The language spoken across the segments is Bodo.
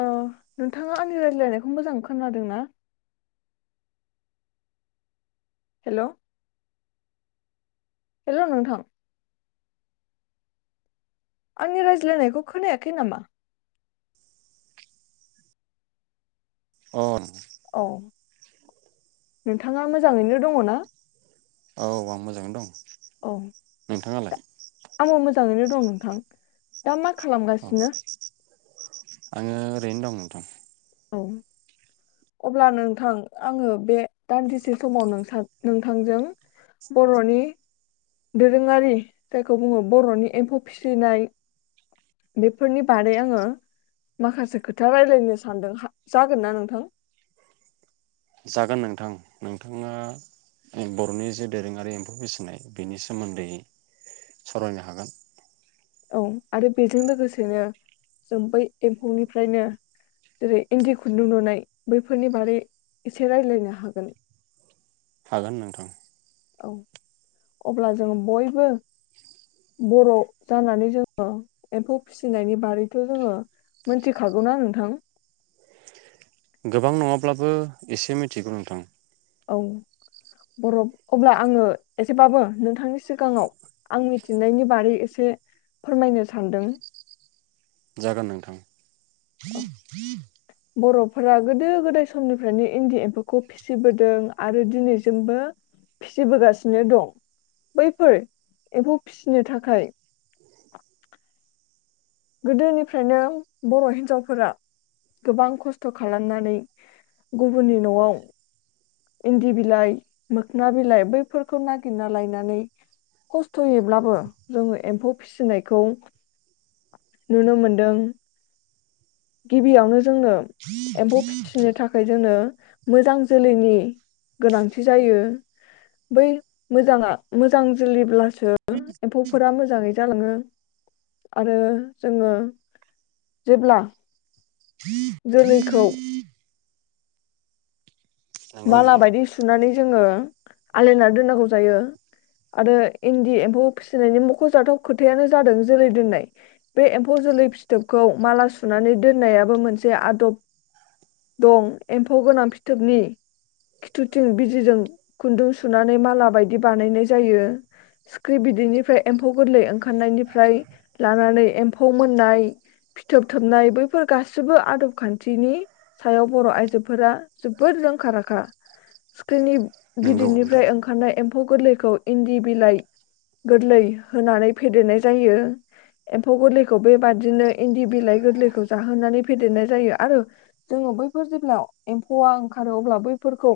ओ नोंथाङा आंनि रायज्लायनायखौ मोजां खोनादों ना हेल' हेल' नोंथां आंनि रायज्लायनायखौ खोनायाखै नामा अ औ नोंथाङा मोजाङैनो दङ ना औ आं मोजाङैनो दं औ नोंथाङालाय आंबो मोजाङैनो दं नोंथां दा मा अ खालामगासिनो आङो ओरैनो दं‌ नोंथां औ अब्ला नोंथां आङो बे दान्दिसे समाव नोंथां नोंथांजों बर'नि दोरोङारि जायखौ बुङो बर'नि एम्फौ फिसिनाय बेफोरनि बादै आङो माखासे खोथा रायलायनो सानदों जागोनना नोंथां जागोन नोंथां नोंथाङा बर'नि जे दोरोङारि एम्फौ फसिनाय बेनि सोमोन्दै सावरायनो हागोन औ आरो बेजों लोगोसेनो जों बै एम्फौनिफ्रायनो जेरै इन्दि खुन्दुं लुनाय बैफोरनि बारै एसे राय्लायनो हागोन हागोन नोंथां औ अब्ला जों बयबो बर जानानै जोङो एम्फौ फिसिनायनि बारैथ जोङो मोनथिखागौना नोंथां गोबां नङाब्लाबो एसे मिथिगौ नोंथां औ बर अब्ला आङो एसेबाबो नोंथांनि सिगाङाव आं मिथिनायनि बारै एसे फोरमायनो सानदों जागोन नोंथां औ [inaudible] बरफोरा गोदो गोदाय समनिफ्रायनो इन्दि एम्फौखौ फिसिबोदों आरो दिनैसिमबो फिसिबोगासिनो दं बैफोर एम्फौ फिसिनो थाखाय गोदोनिफ्रायनो बर हिनजावफोरा गोबां खस्थ खालामनानै गुबुननि नआव इन्दि बिलाइ मोखना बिलाइ बैफोरखौ नागिरना लायनानै खस्थयैब्लाबो जोङो एम्फौ फिसिनायखौ नुनो मोनदों गिबियावनो जोंनो एम्फौ फिसिनो थाखाय जोंनो मोजां जोलैनि गोनांथि जायो बै मोजाङा मोजां जोलैब्लास सो एम्फौफोरा मोज मोजाङै जालाङो आरो जोङो जेब्ला जोलैखौ नंगौ माला नोंथां बायदि सुनानै जोङो आलायनानै दोननांगौ जायो आरो इन्दि एम्फौ फिसिनायनि मखजाथाव खोथायानो जादों जोलै दोननाय बे एम्फौ जोलै फिथोबखौ माला सुनानै दोननायाबो मोनसे आदब दं एम्फौ गोनां फिथोबनि खिथुथिं बिजिजों खुन्दुं सुनानै माला बायदि बानायनाय जायो सिख्रि बिदैनिफ्राय एम्फौ गोरलै ओंखारनायनिफ्राय लानानै एम्फौ मोननाय फिथोबथोबनाय बैफोर गासिबो आदब खान्थिनि सायाव बर आइजोफोरा जोबोद रोंखा राख खा सिक्रिनिब नंगौ नोंथां गिदिरनिफ्राय ओंखारनाय एमफ एम्फौ गोरलैखौ इन्दि बिलाइ गोरलै होनानै फेदेरनाय जायो एम्फौ गोरलैखौ बेबादिनो इन्दि बिलाइ गोरलैखौ जाहोनानै फेदेरनाय जायो आरो जोङो बैफोर जेब्ला एम्फौआ ओंखारो अब्ला बै फो फोरखौ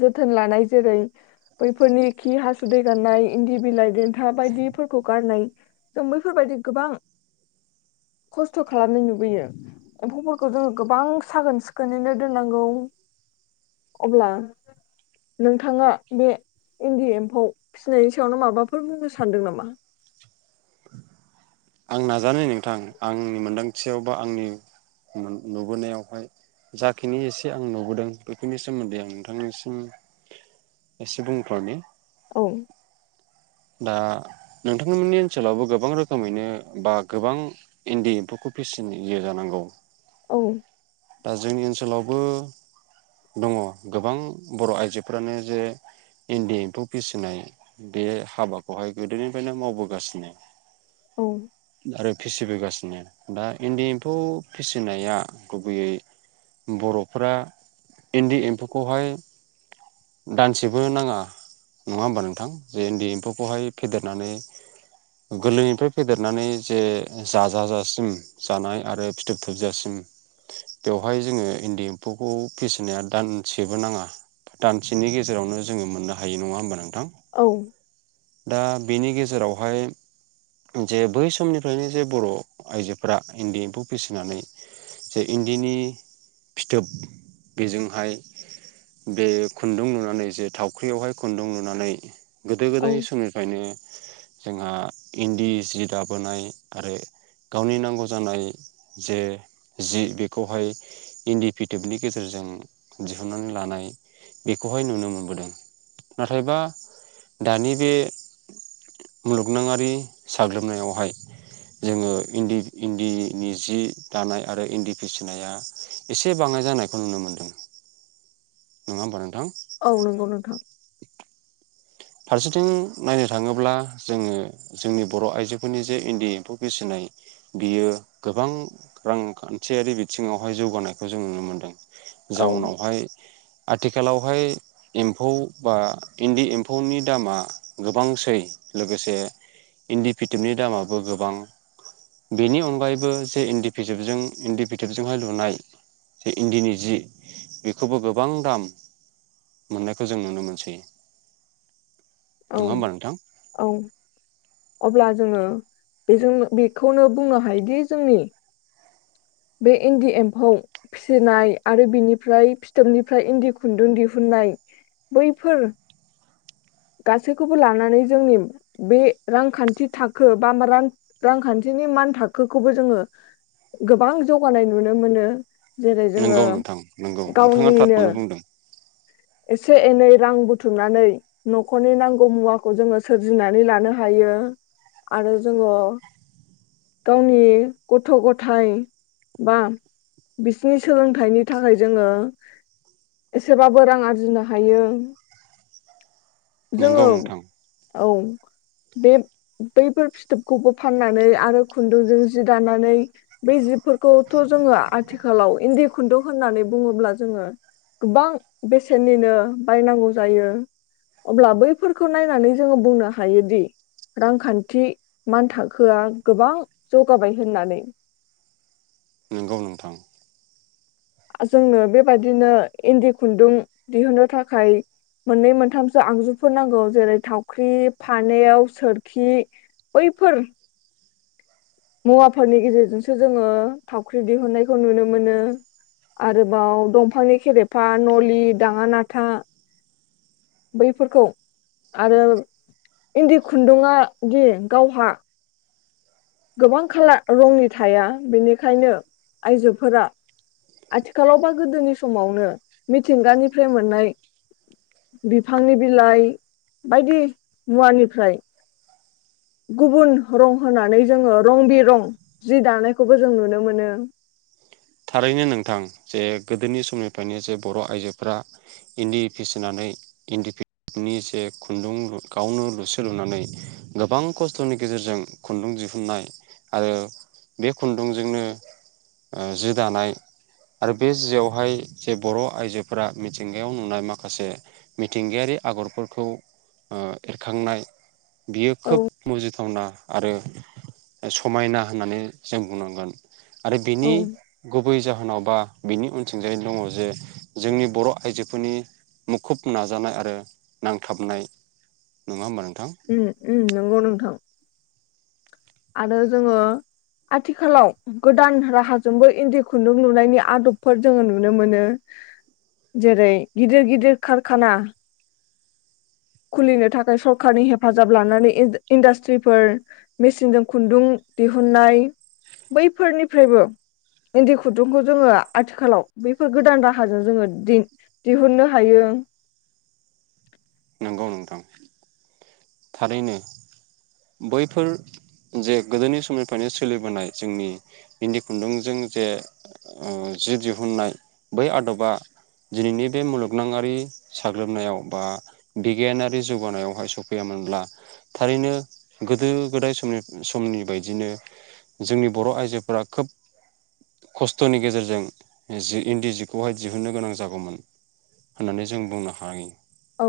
जोथोन लानाय जेरै बैफोरनि खि हासुदै गारनाय इन्दि बिलाइ देन्था बायदिफोरखौ गारनाय जों बैफोरबायदि गोबां खस्थ खालामनाय नुबोयो एम्फौफोरखौ जोङो गोबां सागोन सिखोनैनो दोननांगौ अब्ला नोंथाङा बे इन्दि एम्फौ फिसिनायनि सायावनो माबाफोर बुंनो सानदों नामा आं नाजानाय नोंथां आंनि मोनदांथियाव बा आंनि नु नुबोनायावहाय जाखिनि एसे आं नुबोदों बेखिनि सोमोन्दै आं नोंथांनिसिम एसे बुंथनि औ दा नोंथांमोननि ओनसोलावबो गोबां रोखोमैनो बा गोबां इन्दि एम्फौखौ फिसियो जानांगौ औ दा जोंनि ओनसोलाव बो दङ गोबां बर' आइजोफोरानो जे इन्दि एमफौ फिसिनाय बे हाबाखौहाय गोदोनिफ्रायनो मावबोगासिनो औ आरो फिसि बोगा दा इन्दि एम्फौ फिसिनाया गुबैयै बर'फोरा इन्दि एमफौखौहाय दानसेबो नाङा नङा होमबा नोंथां जे इन्दि एम्फौ खौहाय फेदेरनानै गोरलैनिफ्राय फेदेरनानै जे जाजाजासिम जानाय आरो फिथोब थोबजासिम बेवहाय जोङो इन्दि एम्फौखौ फिसिनाया दानसेबो नाङा दानसेनि गेजेरावनो जोङो मोननो हायो नङा होनबा नों औ दा बेनि गेजेरावहाय जे बै समनिफ्रायनो जे बर' आइजोफोरा इन्दि एम्फौ फिसिनानै जे इन्दिनि फिथोब बेजोंहाय बे खुन्दुं लुनानै जे थावख्रियावहाय खन्दुं लुनानै गोदो औ गोदाय सु निफ्रायनो जोंहा इन्दि सि दाबोनाय आरो गावनि नांगौ जानाय जे जि बेखौहाय इन्दि फिथोबनि गेजेरजों दिहुननानै लानाय बेखौहाय नुनो मोनबोदों नाथायबा दानि बे मुलुगनङारि साग्लोबनायावहाय जोङो इन्दि इन्दिनि जि दानाय आरो इन्दि फिसिनाया एसे बाङाय जानायखौ नुनो मोन्दों नङा होमबा नों औ नंगौ नोंथां। फारसेथिं नायनो थाङोब्ला जोङो जोंनि बर' आइजोफोरनि जे इन्दि एम्फौ फिसिनाय बियो गोबां रांखान्थियारि बिथिङावहाय जौगानायखौ जों नुनो मोन्दों। औ जाउनावहाय आथिखालावहाय इम्फौ बा इन्दि इम फौनि दामा गोबांसै लोगोसे इन्दि फिथोबनि दामाबो गोबां बेनि अनगायैबो जे इन्दि फिसोबजों इन्दि फिथोबजोंहाय लुनाय जे इन्दिनि जि बेखोबो गोबां दाम मोननायखौ जों नुनो मोनसै। औ नङा होमबा नोंथां औ अब्ला जोङो बेजों बेखौनो बुंनो हायोदि जोंनि बे इन्दि एम्फौ फिसिनाय आरो बिनिफ्राय फिथोबनिफ्राय इन्दि खुन्दुं दिहुननाय बैफोर गासैखौबो लानानै जोंनि बे रांखान्थि थाखो बा रां रांखान्थिनि मान थाखोखौबो जोङो गोबां जौगानाय नुनो मोनो। जेरै जोङो नोंगौ नोंथां नोंगौ नोंथाङा गावनिनो थारखौनो बुंदों। एसे एनै रां बुथुमनानै न'खरनि नांगौ मुवाखौ जोङो सोरजिनानै लानो हायो आरो जोङो गावनि गथ' गथाइ बा बिसिनि सोलोंथाइनि थाखाय जोङो एसेबाबो रां आ रजिनो हायो। नोंगौ जोङो नोंथां औ बे-बैफोर फिथोबखौबो फाननानै आरो खुन्दुंजों जि दानानै बै जिफोरखौथ' जोङो आथिखालाव इन्दि खुन्दुं होननानै बुङोब्ला जोङो गोबां बेसेननिनो बायनांगौ जायो। अब्ला बैफोरखौ नायनानै जोङो बुंनो हायोदि रांखान्थि मान थाखोआ गोबां जौगाबाय होननानै नोंगौ नोंथां जोंनो बेबायदिनो इन्दि खुन्दुं दिहुन्नो थाखाय मोननै मोनथामसो आगजुफोर नांगौ जेरै थावख्रि फानेव सोरखि बैफोर मुवाफोरनि गेजेरजोंसो जोङो थावख्रि दिहुननायखौ नुनो मोनो आरोबाव दंफांनि खेरेफा नलि दाङा नाथा बैफोरखौ आरो इन्दि खुन्दुङा दि गावहा गोबां खाला रंनि थाया बेनिखायनो आइजोफोरा आथिखालाव बा गोदोनि समावनो मिथिंगानिफ्राय मोननाय बिफांनि बिलाइ बायदि मुवानिफ्राय गुबुन रं होनानै जोङो रं बि रं जि दानायखौबो जों नुनो मोनो। थारैनो नोंथां जे गोदोनि समनिफ्रायनो जे बर' आइजोफ्रा इन्दि फिसिनानै इन्दि फिथोब जे खुन्दुं गावनो लुसु लुनानै गोबां खस्थ'नि गेजेरजों खुन्दुं दिहुननाय आरो बे खुन्दुंजोंनो ओ जि दानाय आरो बे जियावहाय जे बर' आइजोफोरा मिथिंगायाव नुनाय माखासे मिथिंगायारि आगरफोरखौ ओ एरखांनाय बियो औ खोब मुजिद थावना आरो समायना होननानै जों बुंनांगोन। आरो औ बिनि उम गुबै जाहोनाव बा बिनि अनथिंजायनो दङ जे जोंनि बर' आइजोफोरनि मुखुब नाजानाय आरो नांथाबनाय नोङा ओमबा नों उम उम नंगौ नोंथां आरो जोङो आथिखालाव गोदान राहाजोंबो इन्दि खुन्दुं लुनायनि आदबफोर जोङो नुनो मोनो जेरै गिदिर गिदिर कारखाना खुलिनो थाखाय सरखारारनि हेफाजाब लानानै इज्द-इन्डास्ट्रिफोर मेसिनजों खुन्दुं दिहुननाय बैफोरनिफ्रायबो इन्दि खुन्दुंखौ जोङो आथिखालाव बैफोर गोदान राहाजों जोङो दि-दिहुननो हायो। नंगौ नोंथां थारैनो बैफोर जे गोदोनि समनिफ्रायनो सोलिबोनाय जोंनि इन्दि खुन्दुंजों जे ओ जि दिहुननाय बै आदबा दिनैनि बे मुलुगनांआरि साग्लोबनायाव बा बिगियानारि जौगानायावहाय सफैयामोनब्ला थारैनो गोदो गोदाय समनि-समनि बायदिनो जोंनि बर' आइजोफोरा खोब खस्थ'नि गेजेरजों जि इन्दि जिखौहाय दिहुननो गोनां जागौमोन होननानै जों बुंनो हायो औ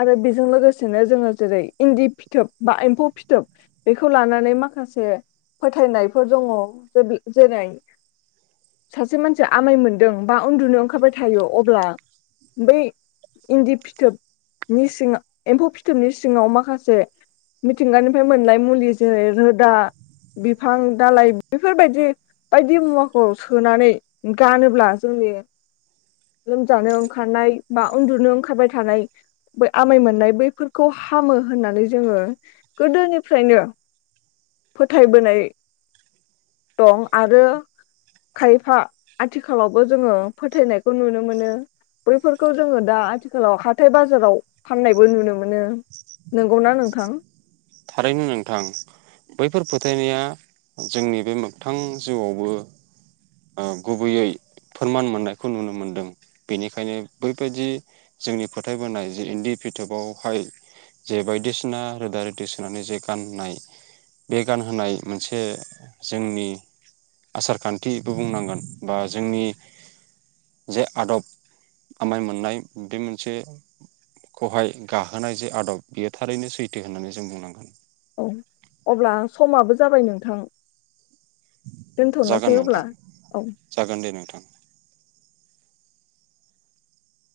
आरो बेजों लोगोसेनो जोङो जेरै इन्दि फिथोब बा एम्फौ फिथोब बेखौ लानानै माखासे फोथायनायफोर दङ जे जेरै सासे मानसिया आमाय मोनदों बा उन्दुनो ओंखारबाय थायो अब्ला बै इन्दि फिथोबनि सिङा एम्फौ फिथोबनि सिङाव माखासे मिथिंगानिफ्राय मोनलाय मुलि जेरै रोदा बिफां दालाइ बेफोरबायदि बायदि मुवाखौ सोनानै गानोब्ला जोंनि लोमजानो ओंखारनाय बा उन्दुनो ओंखारबाय थानाय बै आमाय मोननाय बैफोरखौ हामो होननानै जोङो गोदोनिफ्रायनो फोथायबोनाय दं आरो खायफा आथिखालावबो जोङो फोथायनाय खौ नुनो मोनो बैफोरखौ जोङो दा आथिखालाव हाथाय बाजाराव फाननायबो नुनो मोनो नोंगौना नोंथां थारैनो नोंथां बैफोर फोथायनाया जोंनि बे मोगथां जिउआवबो ओ गुबैयै फोरमान मोननायखौ नुनो मोनदों बिनिखायनो बैबायदि जोंनि फोथायबोनाय जि इन्दि फिथोबावहाय जे बायदिसिना रोदा सोनानै जे गाननाय बे गानहोनाय मोनसे जोंनि आसारखान्थिबो बुंनांगोन बा जोंनि जे आदब आमाय मोननाय बे मोनसे खौहाय गाहोनाय जे आदब बियो थारैनो सैथो होननानै जों बुंनांगोन औ अब्ला समाबो जाबाय नोंथां दोनथ'नोसै जागोन अब्ला नोंथां औ जागोन दे नोंथां